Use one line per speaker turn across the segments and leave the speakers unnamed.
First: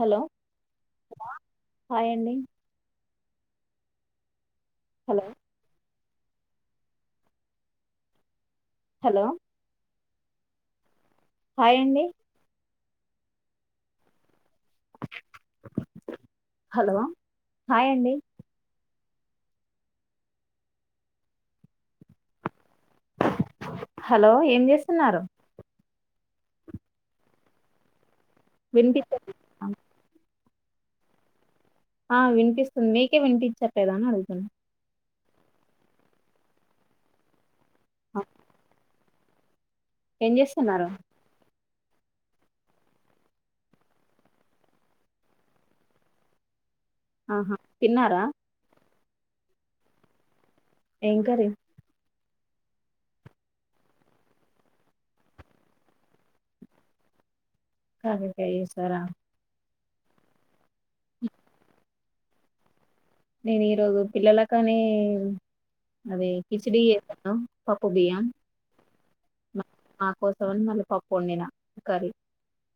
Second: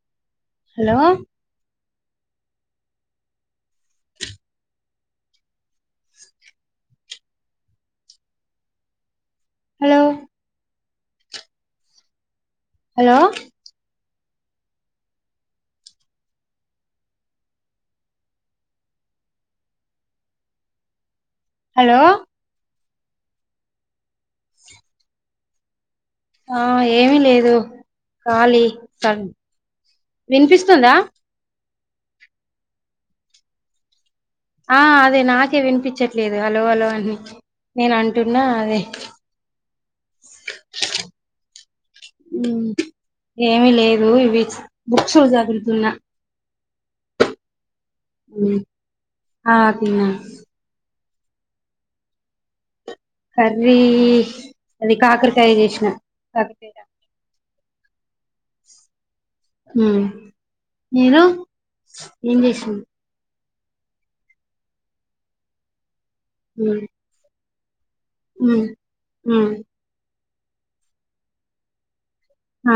Hello
hello
hi అండి hello hello
hello
హాయండి
hello
hello hi అండి
హలో
హలో ఏం జేస్తున్నారు
ఆ ఏమి లేదు ఖాళీ
వినిపించ
సన్ వినిపిస్తుందా
ఆ వినిపిస్తుంది మీకే వినిపించట్లేదా అని అడుగుతు
ఆ అదే నాకే వినిపించట్లేదు హలో అలో అని నేను
ఆ,
అంటున్నా అదే
ఏం జేస్తన్నారు
ఉ ఏమి లేదు ఇవి బుక్షులు చదురుతున్నా
ఆహా తిన్నారా
ఆ తిన్నా
ఏం కర్రీ
కర్రీ అది కాకరకాయ జేషిన
కాకరకయ్ ఎస్తర
ఉమ్ మీరు ఏం జెసావ్
నేను ఈరోజు పిల్లలకానీ అది
ఉమ్
కిచిడీ జేసాను పొడియా
ఆ
నా కోసమని మళ్ళీ పప్పొండిన కర్రీ
హా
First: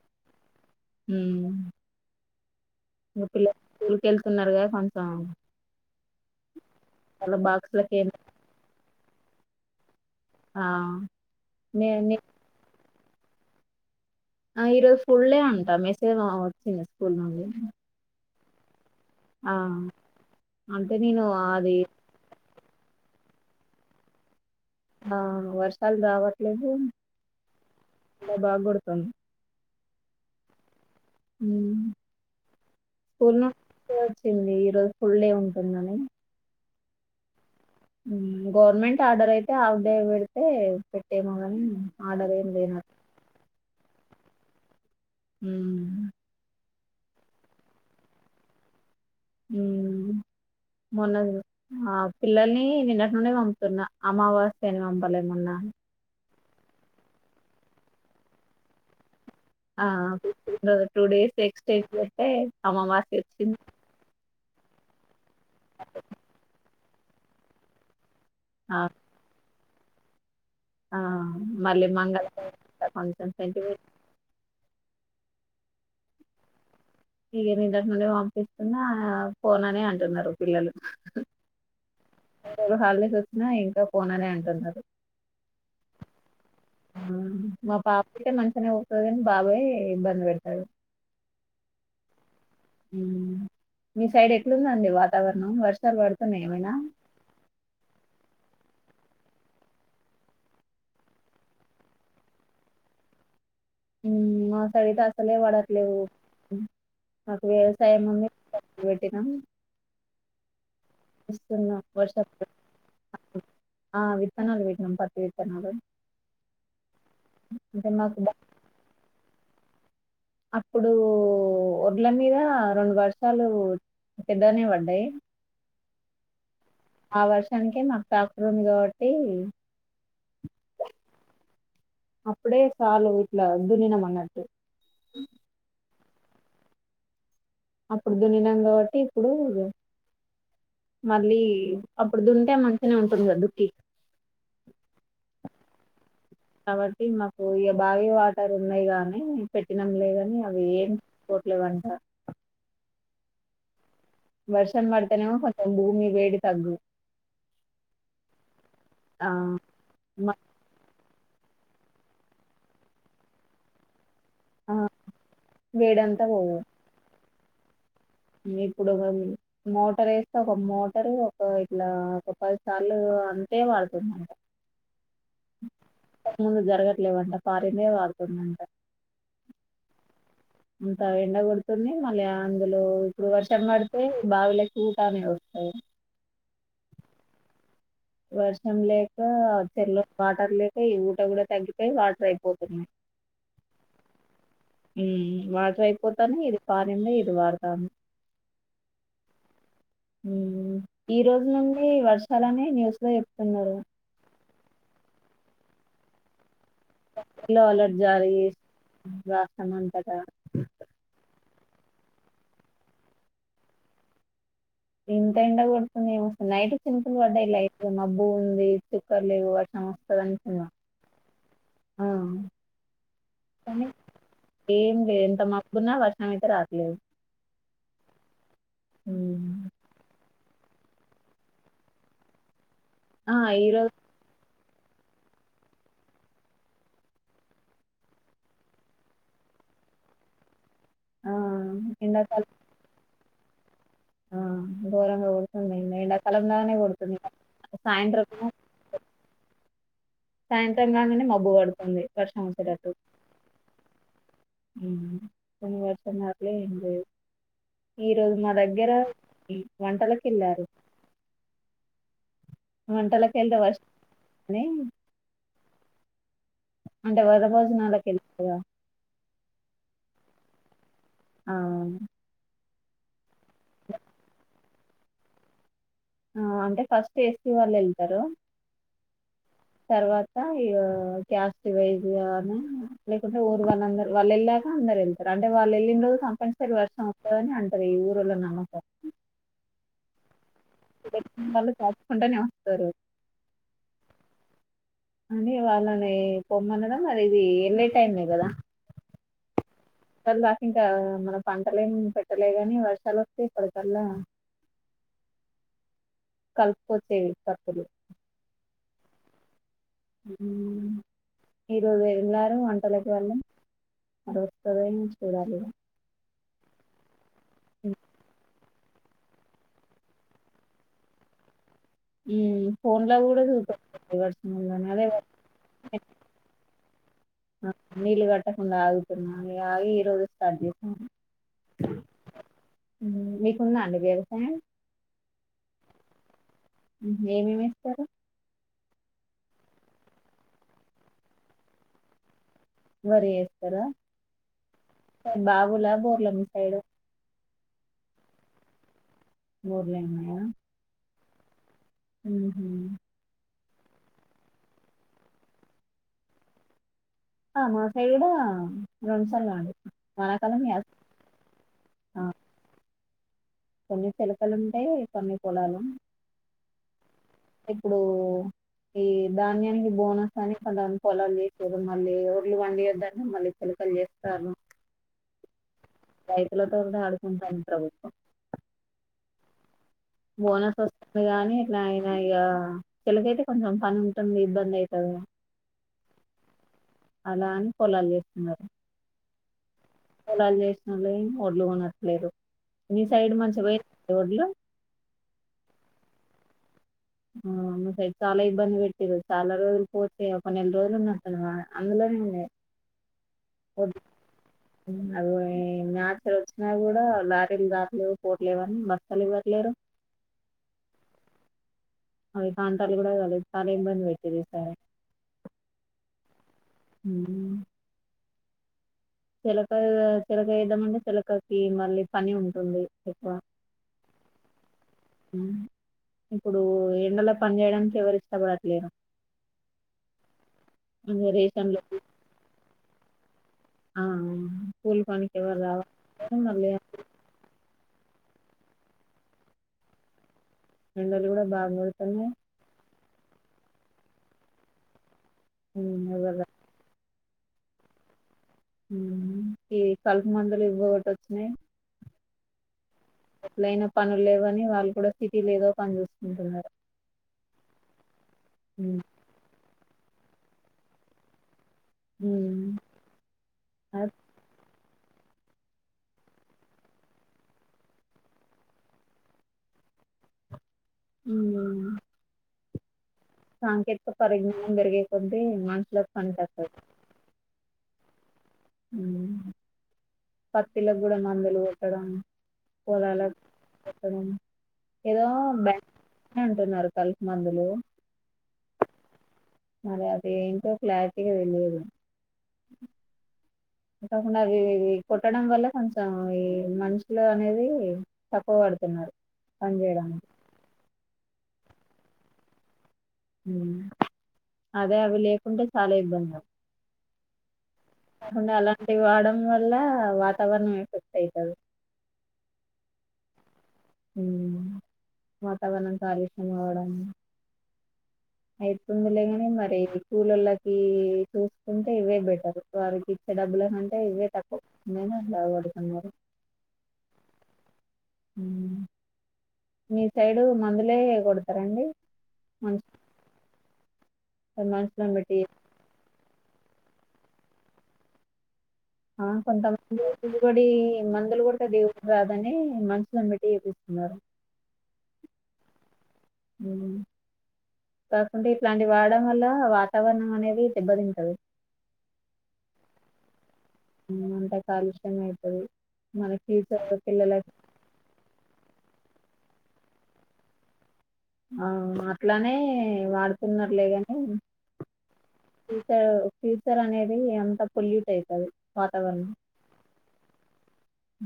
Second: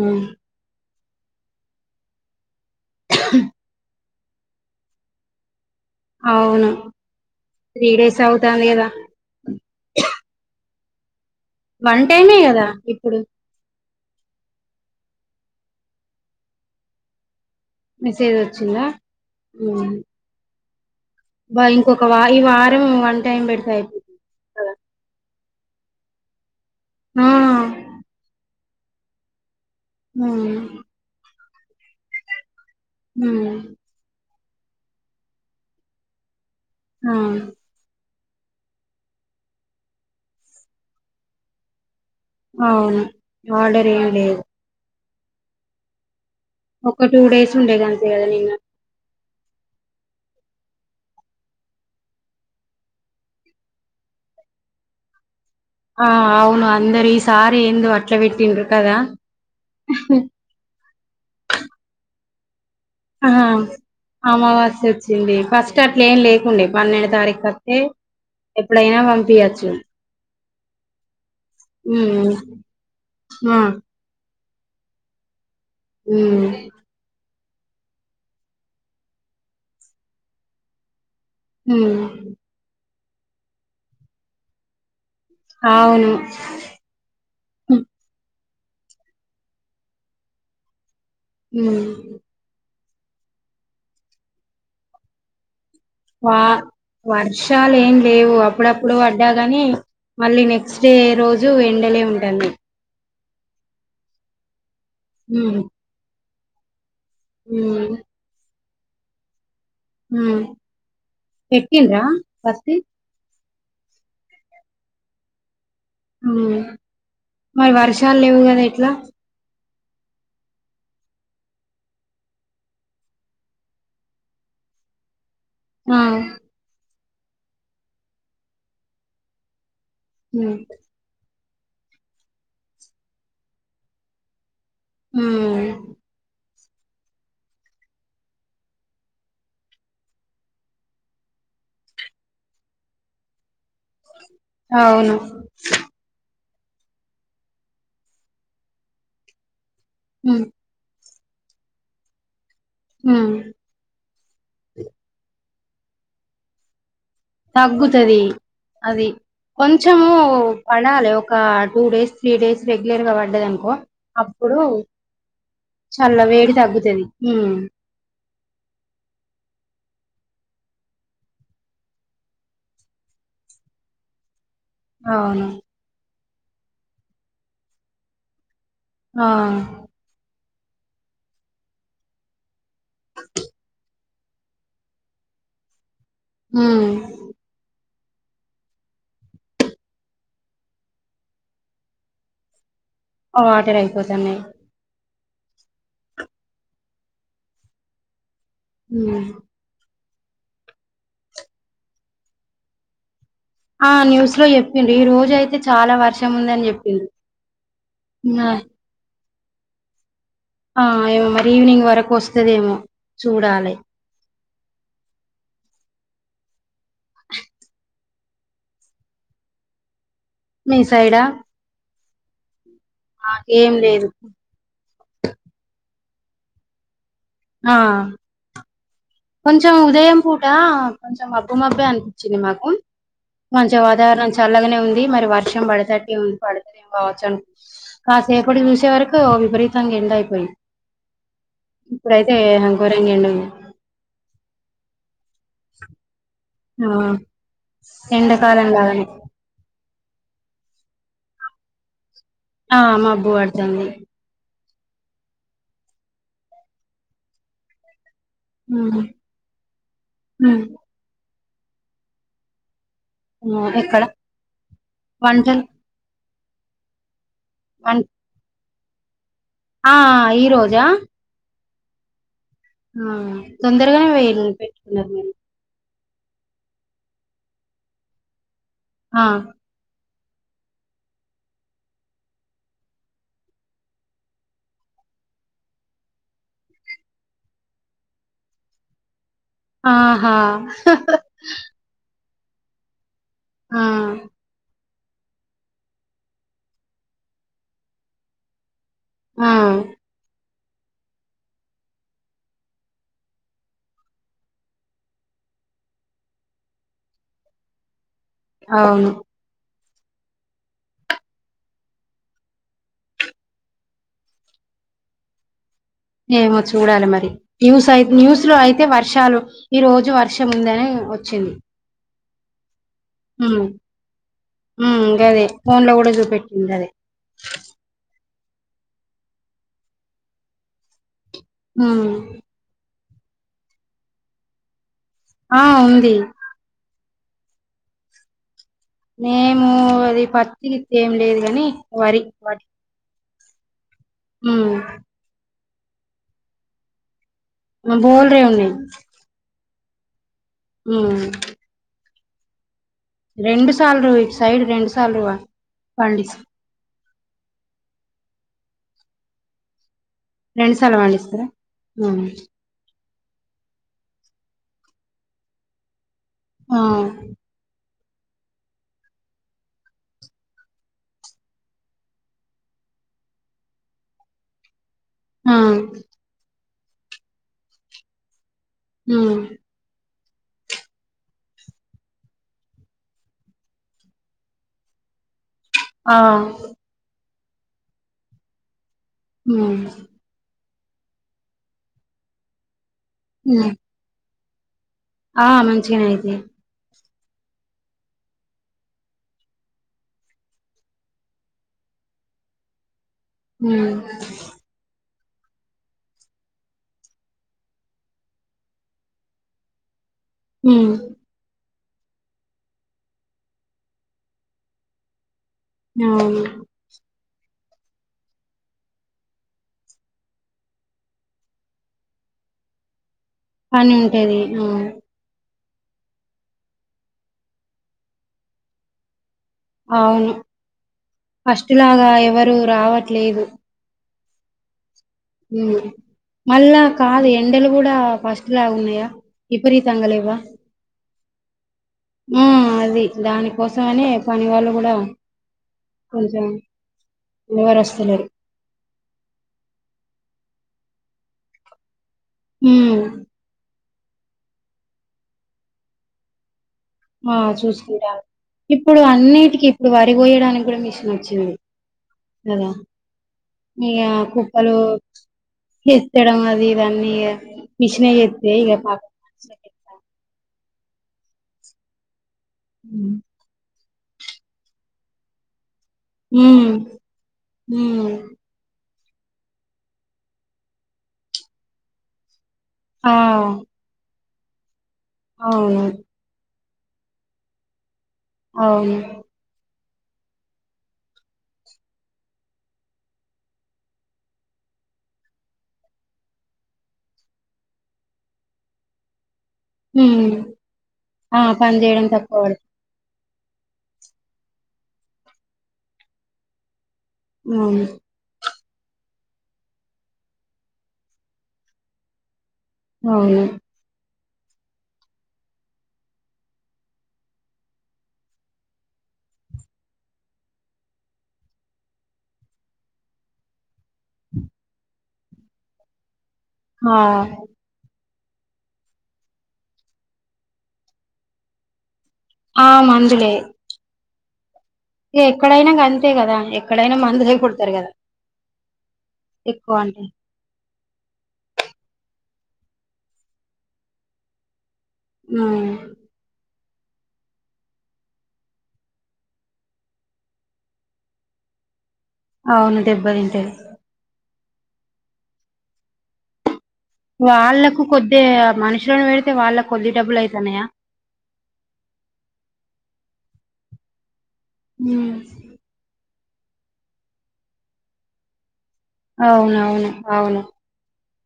ఉ
మ్ ఇంగ్ పిల్లలు స్కూల్కెళ్తున్నారుగద కొంచెం
అవును
వాళ్ళ
త్రీ
బాక్స్లకి ఏం
డేస్ అవుతాంది గదా
ఆ
వన్
నే
టైమే గదా ఇప్పుడు
ఆ ఈరోజు ఫుల్డే అంటా మెసేజ్ మమ వచ్చింది స్కూల్ నుండి
మెసేజ్ వచ్చిందా
ఆ
ఉమ్
అం
బా ఇంకొక వాయి వారము వన్ టైమ్ బెడితే అయిపోంది కదా
ఆ వర్షాలు రావట్లేదు
నా
బాగ్గొడుతున్
[unintelligible]
ఉమ్ స్కుల్
ఉమ్
నుంటి [unintelligible] వచ్చింది ఈ రోజు ఫుల్ డే ఉంటుందని
హవున్
గవర్నమెంట్ ఆర్డర్ అయితే ఆఫ్ డే పెడితే పెట్టేమో గాని
అవును ఆర్డర్ ఏం లేదు
ఊమ్
ఒక్క టూ డేస్ ఉండేదంతే గదా నిన్న
మ్ మొన్నది ఆ పిల్లల్ని నిన్నటి నుండి పంపుతున్న అమావాస్య అని పంపలే మొన్న
ఆ అవును అందరు ఈ సారి ఎందు అట్లబటిన్రు కదా
ఆ టూ డేస్ ఎక్స్టెంట్ అంటే
ఆ అమావాస్య వచ్చింది ఫస్ట్ అట్లే ఏం లేకుండే పన్నెండు తారీఖు వార్కే
ఆ
ఎప్పుడైనా పంపియచ్చు
ఆ మళ్ళీ
ఉమ్
మంగళవారం కొంచెం
ఆ
సెంటిమ
అమ్మ్
ఇగా నిన్నటినుండి పంపిస్తున్న ఫోన్ అనే అంటున్నారు పిల్లలు
ఉమ్
మూడు రోజులు హాలిడేస్ వచ్చినా ఇంకా పోననే అంటున్నారు
అవును
ప్రెసెంట్ బాగే ఇబ్బంది పెడతారు
హ్మ్
మీ సైడ్ ఎట్లుందండి వాతావరణం వర్ష
వా వర్షాలు ఏం లేవు అప్పుడపుడు ప్పుడు పడ్డాగాని మళ్ళీ నెక్స్ట్ డే రోజు ఎండలే ఉంటుంది
మా సైడు అసలే
ఉమ్
పడట్లేవు మాకు
ఉమ్
వ్యవసాయం ఉన్న ఇవటినం
హ
స్తు వర్ష
పత్తి
ఆ విత్తనాలు విట్న్నాం పతి విత్తనాలు
మరి
అంటే
వర్షాలు
మాకు
లేవు కదా ఎట్లా
అప్పుడు వడ్ల మీద రెండు బస్తాలు ఉత్తగానే పడ్డాయి
ఆ
ఆ వర్షానికే మాకు ట్రాక్టర్ ఉంది కాబట్టి
హ్మ్మ్
అప్పుడే సాలు ఇట్లా దునీనం అనట్టు
హ్మ్మ్
అప్పుడు దునినాం కాబట్టి ఇప్పుడు మళ్ళీ అప్పుడు దూంతే మంచినే ఉంటుంది కదా దుక్కి
అవును
కాబట్టి మాకు ఇక బావి వాటర్ ఉన్నాయి గానీ పెట్టినం లేగానీ
ఉమ్
అవి ఏం కొట్లేదంట
ఆ
వర్షన్ పడతానేమో కత భూమి వేడి తగ్గు
తగ్గుతుది అది
ఆ
కొంచము
మ
పడాలి ఒక two days three days regular గా పడదానుకో అప్పుడు
ఆ,
చల్ల
వేడంతా పో
వేడి తగ్గుతుంది
ఇప్పుడు మోటర్ వేస్తే ఒక మోటరు ఒక ఇట్లా ఒక పదిసార్లు అంటే పడుతుందంట
అవును
సరిగ్గ జరగట్లేవంట పాడిదే పడుతుందంట
ఆ
ఇంత ఎండ కొడుతుంది మళ్ళీ అందులో ఇప్పుడు వర్షం పడితే బావిలకి ఊటానే వస్తాయి
హమ్మ్
వర్షం లేక చెరలో వాటర్ లేక ఈ ఊట కూడా తగ్గిపోయి వాటర్ అయిపోతున్నాయి
వాటర్ అయిపోతున్నాయి
హ్మ్మ్ వాటర్ అయిపోతాను ఇది పాడిదే ఇటుపడతాను
హమ్మ్
ఈ రోజు నుండి వర్షాలని న్యూస్ లో చెప్తున్నారు
ఆ న్యూస్ లో చెప్పింది ఈ రోజ అయితే చాలా వర్షం ఉందని చెప్పి
అలర్ట్ జారీ రాస్తామంటట
ఆ ఏమో మరి ఈవినింగ్ వరకు వస్తదేమో చూడాలి
ఇంత ఎండ పడుతుంది ఏమ వస్తుంది నైట్ సింపులు పడ్డాయిల మబ్బు ఉంది చుక్కర్ లేవు వాటి
మీ సైడా ఏం
కానీ
లేదు
ఏం లే ఎంత మగగున్నా వర్షం అయితే రాసలేదు
ఆ కొంచెం ఉదయం పూట కొంచెం అబ్బుమబ్బే అనిపించింది మాకు
ఆ ఈ
మంచి
రోజు
వాతావరణం చల్లగానే ఉంది మరి వర్షం పడత పడుతుంది ఏం కావచ్చు అనుకు కాసేపటి చూసే వరకు విపరీతంగా ఎండ అయిపోయి
ఆ
ఇప్పుడైతే
ఎండాకాలం
అంకరంగా ఏండ ఉంది
ఆ గోరంగా ఉడుతున్నాయి కలంగానే
ఆ
కొడుతుంది సాయంత్రం
ఎండాకాలం లాగానే
సాయంత్రం కాగానే మబ్బు పడుతుంది వర్షం
ఆ మాబ్బు పడతుంది
కొన్ని వర్షన్నారుట్లే ఎ ఈ రోజు మా దగ్గర
ఉమ్,
వంటలకి
ఉమ్,
వెళ్ళారు వంటలా
ఆ,
కల్దవస్
ఎక్కడ వంటలు
ంట వ
వం
భోజనాలకి
ఆ ఈ రోజా ఆ
ఆ
ఆ తొందరగానే పెట్టుకున్నారు మీరు
ఆ అంటే ఫస్ట్ ఏస వాళ్ళు వెళ్తారు
ఆ
తర్వాత ఇ క్యాస్ట్ వైజ్ అని లేకుంటే ఊరు వాళ్ళందరు వాళ్ళు వెళ్ళాక అందరు వెళ్తారు అంటే వాళ్ళు వెళ్ళినోజు తప్పనిసరి వర్షం వస్తందిని అంటారు ఈ ఊరులో నమ్మకారం
ఆహా
వాళ్ళు దాచుకుంటేనే వస్తారు
ఆ
అని వాళ్ళని పొమ్మనడం మరి ఇది వెళ్ళే టైమే కదా
ఆ
దా ఇంకా మనం పంటలే ఏం పెట్టలేగానీ వర్షాలు వస్తేయి ఇప్పటికల్లా కల్పు వచ్చే తప్పులు
అవును
ఉ ఈరోజు వెళ్లారు వంటలకి వళ్ళం అరుస్తుందిని చూడాలి
ఏమో చూడాలి మరి న్యూస్ అఐ న్యూస్ లో అయి అయితే వర్షాలు ఈ రోజు వర్షం ఉందని వచ్చింది
ఇగ ఫోన్ లో కూడా చూపెడుతుంది వర్షం ఉందని
అదే ఫోన్ లో కూడా చూపెట్టింది అదే
తక ఆగుతు మ ఆగి ఇరోజ స్టార్ట్ చేసుా
ఉమ్
మీకున్నా అండి వ్యవసాయం
ఆ ఉంది
ఏమిమిస్తారు
నేము అది పత్తికి ఏమి లేదు కాని వరి వడి
వరి చేస్తారా
అ
లా బోర్లామ్ సైడ్
మ బోల్ రీడి
బఊర్లేం
అ
మ్ హూమ్
రెండు సార్లు ఇటు సైడ్ రెండు సార్లు పండిచం
ఆ మా సైడూ రెండు సార్లు పండిస్తం
రెండు సార్లు పండిస్తారా
వేస్తాం కొన్ని శలకలు ఉంటాయి కొన్ని పొలాలు
ఆ
ఇప్పుడూ ఈ ధాన్యానికి బోనస్ అని కొందరు పొలాలు చేసారు మళ్ళీ ఒడ్లు పండియొద్దని మళ్ళీ శిలుకలు [unintelligible]
ఆ
రైతుల తొ కూడా ఆడుకుంటాంది ప్రభుత్వం
మ్
బోనస్ వస్తుంది గాని ఇట్లా ఆయన ఇక చిలక అయితే కొంచెం పని ఉంటుంది ఇబ్బంది అయతుది అ
ఆ
అలా అని పొలాలు చేస్తున్నారు
మ్
పొలాలు చేసినళ్ళు ఒడ్లు కొనట్లేదు మి సైడ్ మంచిగా
ఉమ్
పోయిన ఒడ్లు
ఆ మంచిగానే అయిపొయినయ్
అమ్మ మి సైడ్ చాలా ఇబ్బంది పెట్టిర్రు చాలా రోజులు పోతే ఒ పన్నెండ్రోజులు ఉన్నట్టుంది వాన అందులో నె
మ్
మ్ రాత్రి వచ్చినా కూడా లారీలు దాట్లేవు పోట్లేవని బస్సలు ఇవ్వట్లేరు
మ్
అ కాంటాలు కూడా కాలం బంద పెట్టది సార్
అ
మ్ చిలక చిలక వేద్దామంటే చిలకకి మళ్ళీ పని ఉంటుంది ఎక్కువ
పని ఉంటాది అ
ఇప్పుడు ఎండలో పని చేయడానికి ఎవరు ఇష్టపడట్లేరు
అవును
ఇంకా రేషన్లు
ఫస్ట్లాగా ఎవరు రావట్లేదు
ఆవును
మళ్ళా కాదు ఎండలు కూడా ఫస్ట్ లా ఉన్నాయా విపరీతంగా లేవా
ఎండలు కూడా బాగు పడుతుండల
దానికోసం అని పని వాళ్ళు కూడా
మ్ మెల్లగ
కొంచెం ఎవరు వస్తులేరు
ఈ కల్పు మందులు ఇవ్వొటి వచ్చినాయి
మ్
ఎట్లైనా పనులు లేవ్వని వాళ్ళు కూడా సిటీలో ఏదో పనిచూసుకుంటున్నారు
ఆ చూసుకుంటారు ఇప్పుడు
ఉమ్,
అన్నిటికిీ ఇప్పుడు వరి కోయడానికి కూడా మిషన్ వచ్చింది ఏంవో
ఉమ్,
ఈ
అద్-
కుప్పలు ఎత్తడం అది ఇదీ అన్నీ మిషనే చేత్తే ఇహ పాప
మ్
మ్
సాంకేతిక పరిజ్ఞానం పెరిగే కొద్దీ మనుషులకు పని తక్కువ
మ్
పత్తిలకు గుడ మందులు పెట్టడం
ఆ
పొలాల కొట్టడం ఏదో
అవును
బ్యాం అంటున్నారు కలుపు మందులు
అవును
మరి అది ఏంటో క్లారిటీగా తెలియదు అకాకుండా అవి ఇవి పెట్టడం వల్ల కొంచెం ఈ మనుషులు అనేది తక్కువ వడ్ పడుతున్నారు పని చేయడము.
ఉమ్ ఆ పని చేయడం తక్కువ వడ్
ఉం అదే అవి లేకుంటే చాలా ఇబ్బంది పడ్
ఉమ్
ఇంటి వాడడం వల్ల వాతావరణం ఎఫెక్ట్ ఐతది.
అవును
ఉమ్ వాతావరణం కాలుష్యం అవడం అయితుంది లేగాని మరి కూలోల్లకు చూసుకుంటే ఇవే బెటర్ వారికి డబ్బుల కంటే ఇవే తక్కు, నేను లా పడుతున్న మరి
హా
మీ సైడు మందులే కొడతరండి?
ఆ మందులే
మనుషులను
ఇగ
పెట్టి
ఎక్కడైనా గంతే కదా ఎక్కడైనా మందులే కొడతరు కదా.
అవును
ఎక్కువ అంటే
కొంతమంది బిరిడి మందులు కొడితే బే రాదు కని మనుషులను పెట్టి చేపిస్తున్నారు.
ఆ
ఉమ్ కాకుంటే ఇట్లాంటి వాడడం వల్ల వాతావరణం అనేది దెబ్బతింటది.
అవును డెబ్బ తంటది.
అంతా కాలుష్యమయితది, మనక్
వాళ్ళలకు కొద్దె మనుషులని పెడితే వాళ్ళకు కొద్ది డబ్బులు ఐయితాన్నయా?
ఆ అట్లనే వాడుతున్నరులే గని ఫ్యూచర్ ఫ్యూచర్ అనేది ఎంత పొల్యూట్ ఐతది.
అవునవును అవును.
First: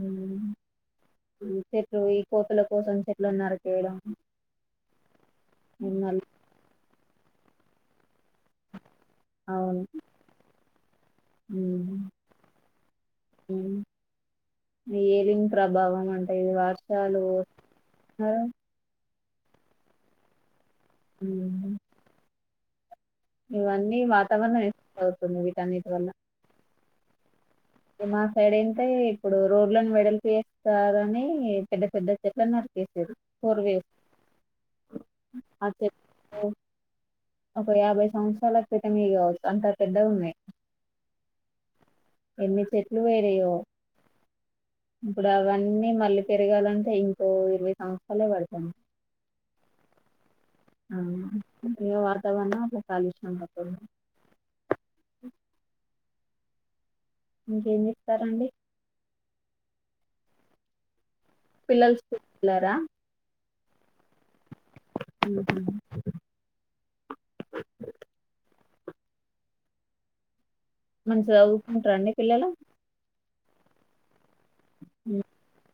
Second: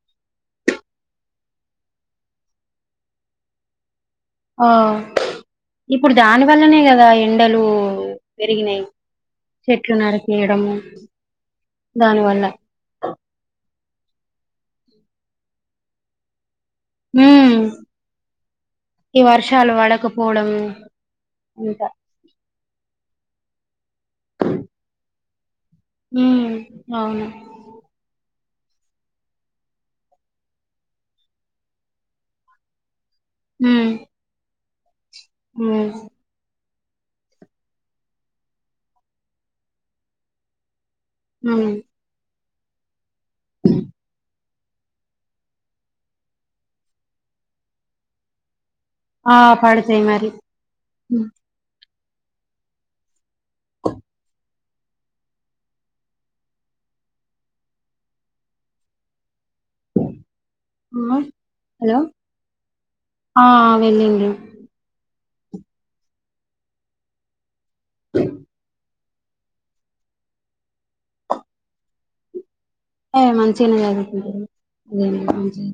ఉమ్ చెట్లు ఈ కోతుల కోసం చెట్లను నరికేయడం
ఆ ఇప్పుడు
మళ్ళీ
దాని వల్లనే కదా ఎండలు పెరిగినయ్
అవును
చెట్లు నరికేయడము
ఉమ్,
దాని వల్ల
ఉమ్. ఏలింగ్ ప్రభావం అంటే ఈ వర్షాలు
ఉమ్ ఈ వర్షాలు వడకపోవడం
ఉమ్.
అంత
ఇవన్నీ వాతావరణం ఇట్ల ఐతుంది
ఉమ్ అవును
మా సైడు ఏంటె ఇప్పుడు రోడ్లను వెడల్పు చేస్తారని పెద్ద పెద్ద చెట్లను నరుకు కేసిర్రూ
ఉమ్ ఉమ్
ఒకే ఒక యాభై సంవత్సరాలకు క్రితం చేయాలే, అంతా పెద్దవి ఉన్నయ్
ఉమ్
ఎన్ని చెెట్లు వేయినయో ఇప్పుడు అవన్నీ మళ్ళీ పెరగాలంటే ఇంకో ఇరవై సంవత్సరాలు పడతన్నాయి.
ఆ పడతయి మరి
ఆ
ఉమ్,
ఏ ఏ వాతావరణం ఇట్ల కాలుష్యం పడతయో ఇంకేం చేత్తారండి.
అమ్మా
పిల్లలు స్కూల్ కి వెళ్లారా
ఆ వెళ్ళిండు
ఆహ మంచిగా చదువు కుంటారండి పిల్లలు
మంచిగానే చదువుకుంటారు అదే
ఉ
మరి మంచినే